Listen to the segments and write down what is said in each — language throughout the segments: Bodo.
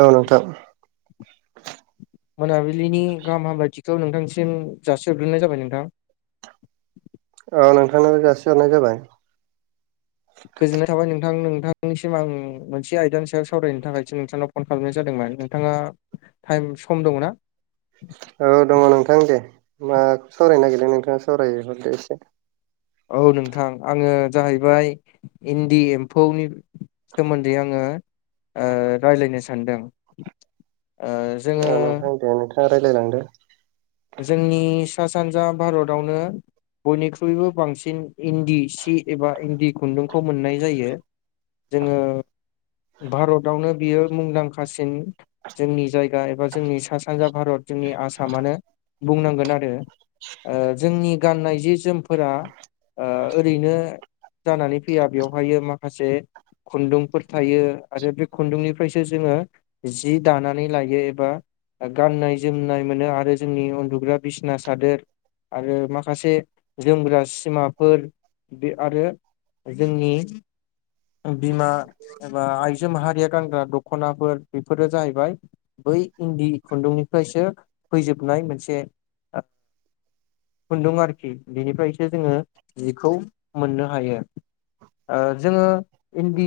औ नोंथां मोनाबिलिनि गाहाम हामलायथिखौ नोंथांसिम जासोहरग्रोनाय जाबाय नोंथां औ नोंथांनो जासिहरनाय जाबाय। गोजोननाय थाबाय नोंथां नोंथांनिसिम आं मोनसे आयदानि सायाव सावरायनो थाखायसो नोंथांनाव फन खालामनाय जादोंमोन नोंथाङा टाइम सम दङना औ दङ नोंथां दे मा सावरायनो नागिरदों नोंथाङा सावरायहरदो एसे। औ नोंथां आङो जाहैबाय। इन्दि एम्फौनि सोमोन्दै आङो ओ रायलायनो सानदों ओ जोङो औ नोंथां दे नोंथाङा रायज्लायलांदो जोंनि सा सानजा भारतावनो बयनिख्रुइबो बांसिन इन्दि सि एबा इन्दि खुन्दुंखौ मोननाय जायो जोङो भारतावनो बियो मुंदांखासिन जोंनि जायगा एबा जोंनि सा सानजा भारत जोंनि आसामानो बुंनांगोन आरो जोंनि गाननाय जे जोमफोरा ओरैनो जानानै फैया बेवहाय माखासे खुन्दुंफोर थायो आरो बे खुन्दुंनिफ्रायसो जोङो जि दानानै लायो एबा गाननाय जोमनाय मोनो आरो जोंनि उन्दुग्रा बिसिना सादोर आरो माखासे जोमग्रा सिमाफोर बे आरो जोंनि बिमा एबा आइजो माहारिया गानग्रा दख'नाफोर बेफोरो जाहैबाय बै इन्दि खुन्दुंनिफ्रायसो नाय मोनसे खुन्दुं आरोखि बिनिफ्रायसो जोङो जिखौ मोननो हायो ओ‌ जोङो इन्दि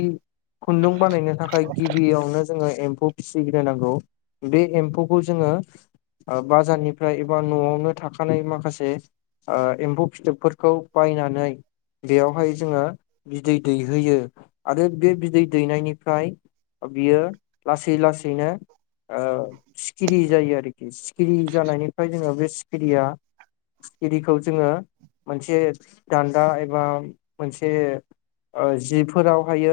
खुन्दुं बानायनो थाखाय गिबियावनो जोङो एम्फौ फिसिग्रा नांगौ बे एम्फौखौ जोङो ओ बाजारनिफ्राय एबा न'आवनो थाखानाय माखासे एम्फौ फिथोबफोरखौ बायनानै बेयावहाय जोङो बिदै दैहोयो आरो बे बिदै दैनायनिफ्राय ओ बियो लासै लासैनो ओ सिखिरि जायो आरोखि सिखिरि जानायनिफ्राय जोङो बे सिखिरिया सिखिरिखौ जोङो मोनसे दान्दा एबा मोनसे जि फोराव हायो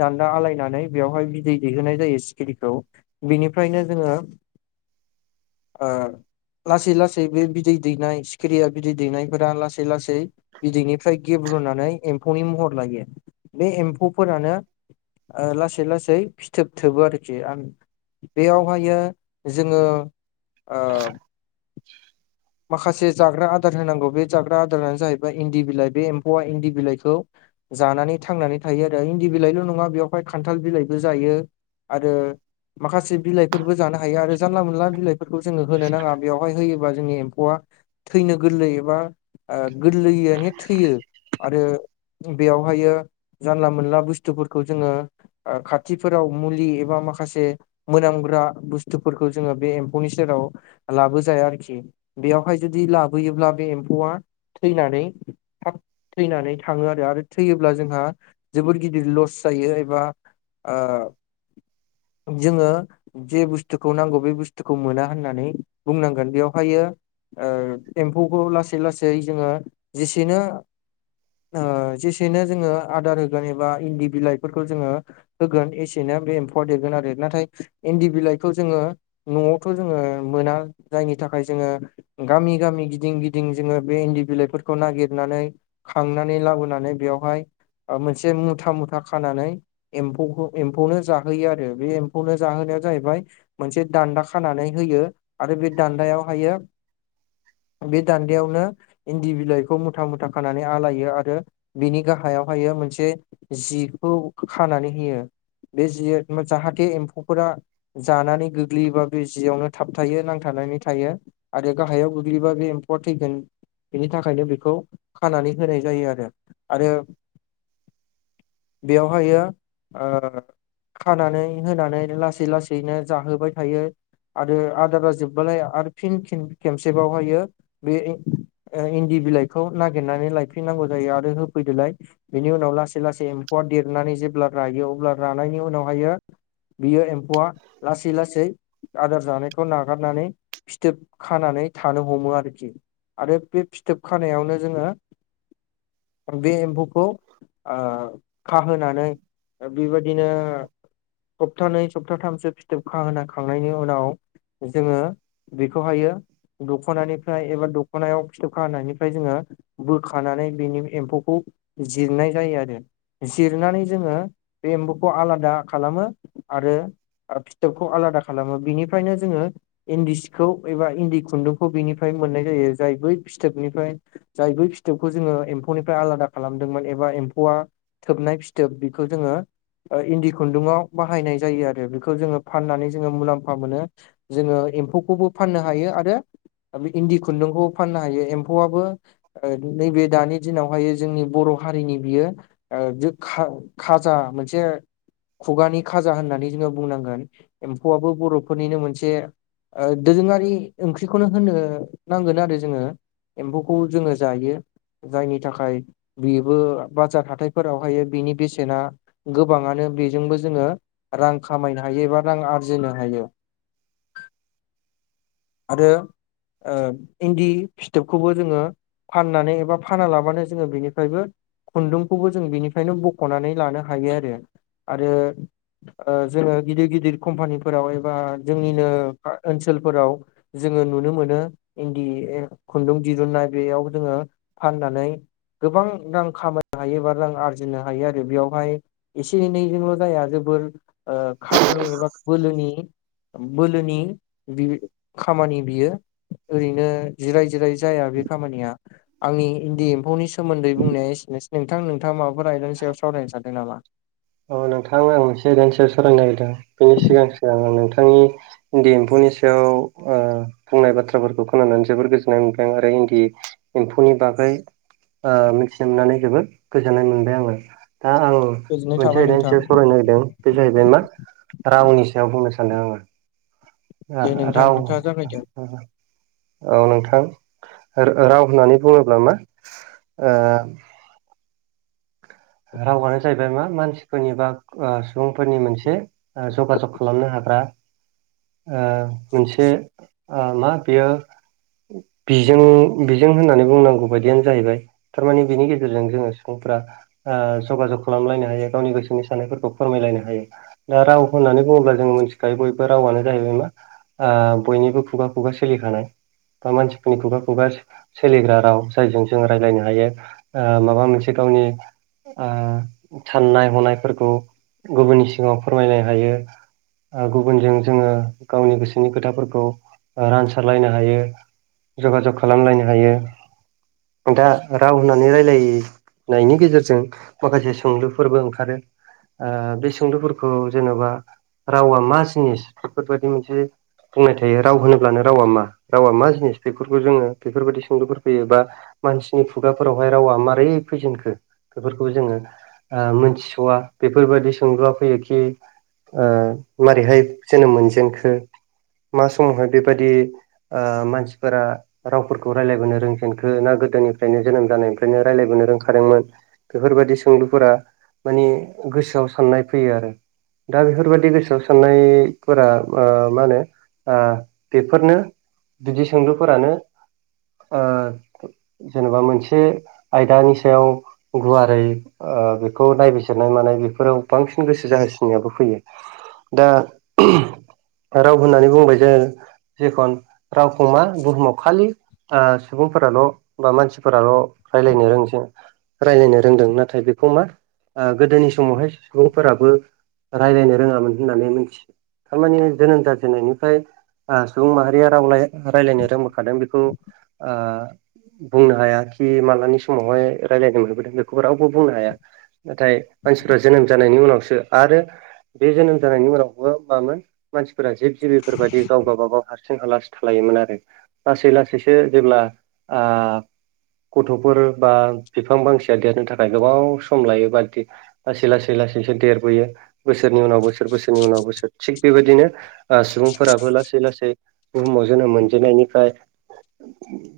दान्दा आलायनानै बेवहाय बिदै दैहोनाय जायो सिखिरिखौ बिनिफ्रायनो जोङो लासै लासै बे बिदै दैनाय सिखिरिया बिदै दैनायफोरा लासै लासै बिदैनिफ्राय गेब्रुनानै एम्फौनि महर लायो बे एम्फौ फोरानो ओ लासै लासै फिथोब थोबो आरोखि आं बेयावहायो जोङो औ माखासे जाग्रा आदार होनांगौ बे जाग्रा आदारानो जाहैबाय इन्दि बिलाइ बे एम्फौआ इन्दि बिलाइखौ जानानै थांनानै थायो आरो इन्दि बिलाइ ल' नङा बेवहाय खान्थाल बिलाइबो जायो आरो माखासे बिलाइफोरबो जानो हायो आरो जानला मोनला बिलाइफोरखौ जोङो होनो नाङा बेवहाय हो जोंनि एम्फौआ थैनो गोरलै एबा गोरलैआनो थैयो आरो बेयावहायो जानला मोनला बुस्थुफोरखौ जोङो खाथिफोराव मुलि एबा माखासे मोनामग्रा बुस्थुफोरखौ जोङो बे एम्फौनि सेराव लाबो जाया आरोखि बेयावहाय जुदि लाबोयोब्ला बे एम्फौआ। थैनानै थाब थैनानै थाङो आरो आरो थैयोब्ला जोंहा जोबोद गिदिर लस जायो एबा आ जोङो जे बुस्थुखौ नांगौ बे बुस थुखौ मोना होननानै बुंनांगोन बेवहायो ओ एम्फौखौ लासै लासै जोङो जेसेनो ओ जेसेनो जोङो आदार होगोन एबा इन्दि बिलाइफोरखौ जोङो होगोन एसेनो बे एम्फौआ देरगोन आरो नाथाय इन्दि बिलाइखौ जोङो नआवथ' जोङो मोना जायनि थाखाय जोङो गामि गामि गिदिं गिदिं जोङो बे इन्दि बिलाइफोरखौ नागिरनानै खांनानै लाबोनानै बेयावहाय मोनसे मुथा मुथा खानानै एम्फौखौ एम्फौनो जाहोयो आरो बे एम्फौनो जाहोनाया जाहैबाय मोनसे दान्दा खानानै होयो आरो बे दान्दायावहायो बे दान्दायावनो इन्दि बिलाइखौ मुथा मुथा खानानै आलायो आरो बिनि गाहायावहायो मोनसे जिखौ खानानै होयो बे जि जाहाथे एम्फौफोरा जानानै गो गोग्लैयोबा बे जियावनो थाब थायो नांथानानै थायो आरो गाहायाव गोग्लैबा बे एम्फौ थैगोन बिनि थाखायनो बिखौ खानानै होनाय जायो आरो आरो बियावहायो आ खानानै होनानै लासै लासैनो जाहोबाय थायो आरो आदारा जोबबालाय आरो फिन खिम खेमसेबावहायो बे ओ इन्दि बिलाइखौ नागिरनानै लायफिननांगौ जायो आरो होफैदोलाय बिनि उनाव लासै लासै एम्फौआ देरनानै जेब्ला रायो अब्ला रानायनि उनावहायो बियो एम्फौआ लासै लासै आदार जानायखौ नागारनानै फिथोब खानानै थानो हमो आरोखि आरो बे फिथोब खानायावनो जोङो बे एम्फौखौ आ खाहोनानै बिबादिनो सप्थानै सप्ताथामसो फिथोब खाहोना खांनायनि उनाव जोङो बेखौहायो दख'नानिफ्राय एबा दख खनायाव फिथोबखानिफ्राय जोङो बोखानानै बिनि एम्फौखौ जिरनाय जायो आरो जिरनानै जोङो बे एम्बौखौ आलादा खालामो आरो आर फिथोबखौ आलादा खालामो बिनिफ्रायनो जोङो इन्दि सिखौ एबा इन्दि खुन्दुंखौ बेनिफ्राय मोननाय जायो जाय बै फिथोबनिफ्राय जाय बै फिथोबखौ जोङो एम्फौनिफ्राय आलादा खालामदोंमोन एबा एम्फौआ थोबनाय फिथोब बेखौ जोङो ओ‌ इन्दि खुन्दुंआव बाहायनाय जायो आरो बिखौ जोङो फाननानै जोङो मुलाम्फा मोनो जोङो एम्फौखौबो फाननो हायो आरो इन्दि खुन्दुंखौ फाननो हायो एम्फौआबो ओ नैबे दानि दिनावहायो जोंनि बर‌ हारिनि बियो ओ‌ जो खा खाजा मोनसे खुगानि खाजा होननानै जोङो बुंनांगोन एम्फौआबो बर'फोरनिनो मोनसे ओ दोरोङारि ओंख्रिखौनो होननो नांगोन आरो जोङो एम्फौखौ जोङो जायो जायनि थाखाय बिबो बाजार हाथायफोरावहाय बिनि बेसेना गोबाङानो बिजोंबो जोङो रां खामायनो हायो एबा रां आरजिनो हायो [inaudible] आरो ओ इन्दि फिथोबखौबो जोङो फाननानै एबा फाना लाबानो जोङो बिनिफ्रायबो खुन्दुंखौबो जों बिनिफ्रायनो बखनानै लानो हायो आरो आरो ओ जोंङो गिदिर गिदिर कम्पानिफोराव एबा जोंनिनो गा ओनसोलफोराव जोङो नुनो मोनो इन्दि खुन्दुं दिरुननाय बेयाव जोङो फाननानै गोबां रां खामायनो हायो एबा रां आरजिनो हायो आरो बेयावहाय एसे एनैजोंल' जाया जोबोर ओ खामानि एबा बोलोनि बोलोनि बि खामानि बियो ओरैनो जिराय जिराय जाया बे खामानिया आं इन्दि एम्फौनि सोमोन्दै बुंनाया एसेनोसै नोंथां नोंथाङा माबाफोर आयदानि सायाव सावरायनो सानदों नामा औ नोंथां आं मोनसे दान्सयाव सरायनो नागिरदों बेनि सिगां सिगां आं नोंथांनि इन्दि एम्फौनि सायाव बुंनाय बाथ्राफोरखौ खोनानानै जोबोर गोजोननाय मोन्दों आरो इन्दि एम्फौनि बागै मिथिमनानै जोबोद गोजोननाय मोनबाय आङो दा आं गोजोननाय मोनसे थाबाय आयदानि नोंथां। सायाव सावरायनो नागिरदों बे जाहैबाय मा रावनि सायाव बुंनो सानदों आङो दे नोंथां राव नोंथाङा जागायदो औ नोंथां राव होननानै बुङोब्ला मा ओ रावआनो जाहैबाय मा मानसिफोरनि बा सुबुंफोरनि मोनसे आ जगाजग खालामनो हाग्रा ओ मोनसे मा बियो बिजों बिजों होननानै बुंनांगौ बायदियानो जाहैबाय थारमाने बिनि गेजेरजों जोंङो सुबुंफोरा जगाजग खालामलायनो हायो गावनि गोसोनि साननायफोरखौ फोरमायलायनो हायो दा राव होननानै बुङोब्ला जोंङो मिथिखायो बयबो रावानो जाहैबाय मा ओ बयनिबो खुगा खुगा सोलिखानाय बा मानसिफोरनि खुगा खुगा सोलिग्रा राव जायजों जों रायलायनो हायो ओ माबा मोनसे गावनि आ साननाय हनायफोरखौ गुबुननि सिगाङाव फोरमायलायनो हायो आ गुबुनजों जोङो गावनि गोसोनि खोथाफोरखौ रानसारलायनो हायो जगाजग खालामलायनो हायो दा राव होननानै रायलायो नायनि गेजेरजों माखासे सोंलुफोरबो ओंखारो ओ बे सुंद'फोरखौ जेनेबा रावा मा जिनिस बेफोरबायदि मोनसे बुंनाय थायो राव होनोब्लानो रावा मा रावा मा जिनिस बेफोरखौ जोंङो बेफोरबायदि सुंदुफोर फैयो बा मानसिनि खुगाफोरावहाय रावा माबारै फैजेनखो बेफोरखौ जोंङो आ मिथिस'वा बेफोरबायदि सोंलुवा फैयोखि ओ मारैहाय जोनोम मोनजेनखो मा समावहाय बेबादि मानसिफोरा रावफोरखौ रायलायबोनो रोंजेनखो ना गोदोनिफ्रायनो जोनोम जानायनिफ्रायनो रायलायबोनो रोंखादोंमोन बेफोरबायदि सोंलुफोरा मानि गोसोआव साननाय फैयो आरो दा बेफोरबायादि गोसोआव साननाय फोरा मा होनो बेफोरनो बिदि सोंलुफोरानो ओ जेनेबा मोनसे आयदानि सायाव गुवारै ओ बेखौ नायबिजिरनाय मानाय बेफोराव बांसिन गोसो जाहोसिननायाबो फैयो दा राव होननानै बुंबाय जोंङो जेखन रावखौ मा बुहुमाव खालि ओ सुबुंफोराल' बा मानसिफोराल' रायलायनो रोंसै रायलायनो रोंदों नाथाय बेखौ मा गोदोनि समावहाय सुबुंफोराबो रायलायनो रोङामोन होननानै मिथियो थारमानि जोनोम जाजेननायनिफ्राय आ सुबुं माहारिया राव लाय रायलायनो रोंबोखादों बेखौ ओ बुंनो हाया खि मालानि समावहाय रायज्लायनो मोनबोदों बेखौबो रावबो बुंनो हाया नाथाय मानसिफ्रा जोनोम जानायनि उनावसो आरो बे जोनोम जानायनि उनावबो मामोन मानसिफोरा जिब जिबिफोर बायदि गाव गाबागाव हारसिं हालासो थालायोमोन आरो लासै लासैसो जेब्ला आ गथ'फोर बा बिफां फांसेया देरनो थाखाय गोबाव सम लायो बा लासै लासै लासैसो देरबोयो बोसोरनि उनाव बोसोर बोसोरनि उनाव बोसोर थिग बेबायदिनो ओ सुबुंफोराबो लासै लासै बुहुमाव जोनोम मोनजेननायनिफ्राय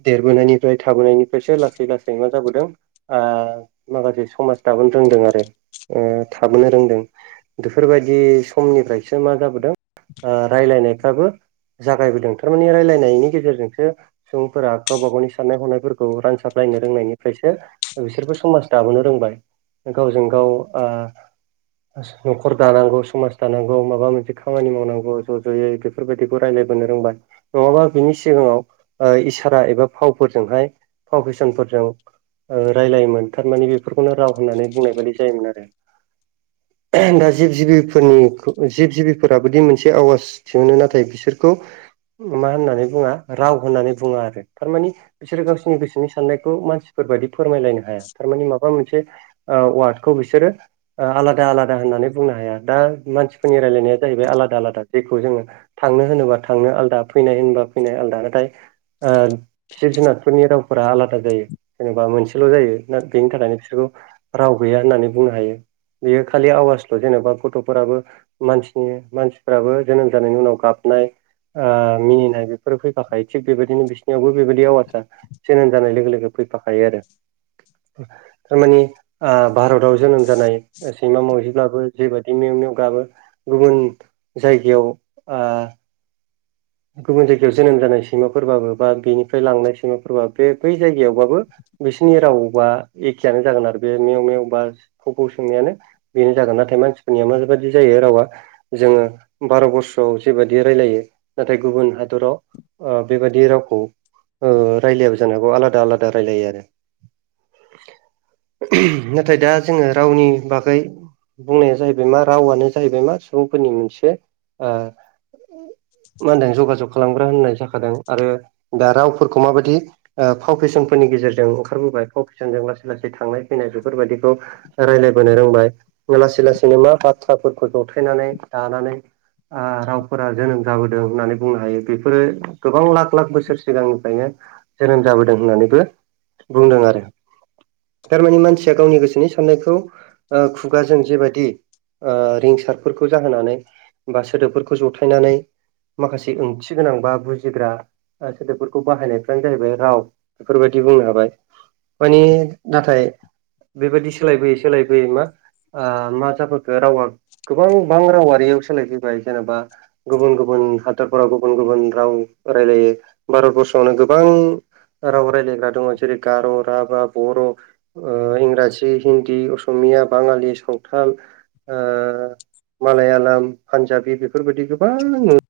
देरबोनायनिफ्राय थाबोनायनिफ्रायसो लासै लासै मा जाबोदों ओ माखासे समाज दाबोनो रोंदों आरो ओ थाबोनो रोंदों। बेफोरबायदि समनिफ्रायसो मा जाबोदों ओ रायलायनायफ्राबो जागायबोदों थारमाने रायलायनायनि गेजेरजोंसो सुबुंफोरा गावबा गावनि साननाय हनायफोरखौ रानसाबलायनो रोंनायनिफ्रायसो बिसोरबो समाज दाबोनो रोंबाय गावजों गाव ओ न'खर दानांगौ समाज दानांगौ माबा मोनसे खामानि मावनांगौ ज' ज'यै बे बेफोरबायदिखौ रायलायबोनो रोंबाय नङाबा बिनि सिगाङाव ओ इसारा एबा फावफोरजोंहाय फाव फेसनफोरजों ओ रायलायोमोन थारमाने बेफोरखौनो राव होननानै बुंनाय बायदि जायोमोन आरो। दा जिब जिबिफोरनिखो जिब जिबिफोराबोदि मोनसे आवाज दिहुनो नाथाय बिसोरखौ मा होननानै बुङा राव होननानै बुङा आरो थारमानि बिसोरो गावसोरनि गोसोनि सान साननायखौ मानसिफोर बायदि फोरमायलायनो हाया थारमानि माबा मोनसे ओ वार्डखौ बिसोरो ओ आलादा आलादा होननानै बुंनो हाया दा मानसि जोंनि रायलायनाया जाहैबाय आलादा आलादा जेखौ जोङो थांनो होनोबा थांनो आलदा फैनाय होनोबा फैनाय आलदा नाथाय ओ जिब जुनारफोरनि रावफोरा आलादा जायो जेनेबा मोनसेल' जायो ना बेनि थाखायनो बिसोरखौ राव गैया होननानै बुंनो हायो बेयो खालि आवाजल' जेनेबा गथ'फोराबो मानसिनि मानसिफोराबो जोनोम जानायनि उनाव गाबनाय ओ मिनिनाय बेफोरो फैखाखायो थिग बेबायदिनो बिसनियावबो बेबायदि आवासा जोनोम जानाय लोगो लोगो फैफाखायो आरो थारमानि ओ भारताव जोनोम जानाय ओ सैमा मावजिब्लाबो जेबादि मेव मेव गाबो गुबुन जायगायाव ओ गुबुन जायगायाव जोनोम जानाय सैमाफोरबाबो बा बेनिफ्राय लांनाय सैमाफोरबा बे बै जायगायावबाबो बिसिनि रावाव बा एखेयानो जागोन आरो बे मेव मेव बा फौ फौ सोंनायानो। बेनो जागोन नाथाय मानसिफोरनिया मा बायदि जायो रावा जोङो भारतबर्सआव जेबायदि रायलायो नाथाय गुबुन हादराव ओ बेबादि रावखौ ओ रायलायाबो जानो हागौ आलादा आलादा रायलायो आरो। नाथाय दा जोङो रावनि बागै बुंनाया जाहैबाय मा रावानो जाहैबाय मा सुबुंफोरनि मोनसे ओ मा होनदों जगाजग खालामग्रा होननाय जाखादों। आरो दा रावफोरखौ माबादि ओ फाव फेसनफोरनि गेजेरजों ओंखारबोबाय फाव फेसनजों लासै लासै थांनाय फैनाय बेफोरबादिखौ रायलायबोनो रोंबाय लासै लासैनो मा बाथ्राफोरखौ जथायनानै दानानै आ रावफोरा जोनोम जाबो दों होननानै बुंनो हायो बेफोरो गोबां लाख लाख बोसोर सिगांनिफ्रायनो जोनोम जाबोदों होननानैबो बुंदों आरो। थारमानि मानसिया गावनि गोसोनि साननायखौ ओ खुगाजों जेबादि ओ रिंसारफोरखौ जाहोनानै बा सोदोबफोरखौ जथायनानै माखासे ओंथि गोनां बा बुजिग्रा ओ सोदोबफोरखौ बाहायनायफ्रानो जाहैबाय राव बेफोरबायदि बुंनो हाबाय। माने नाथाय बेबायदि सोलायबोयै सोलायबोयै मा ओ मा जाबोखो रावा गोबां बां रावारियाव सोलायफैबाय जेनेबा गुबुन गुबुन हादरफोराव गुबुन गुबुन राव रायलायो भारतबर्सआवनो गोबां राव रायलायग्रा दङ जेरै गार, राभा, बर' ओ इंराजि, हिन्दी, असमिया, बाङालि, सावथाल। ओ मालायालाम पान्जाबि बेफोरबायदि गोबां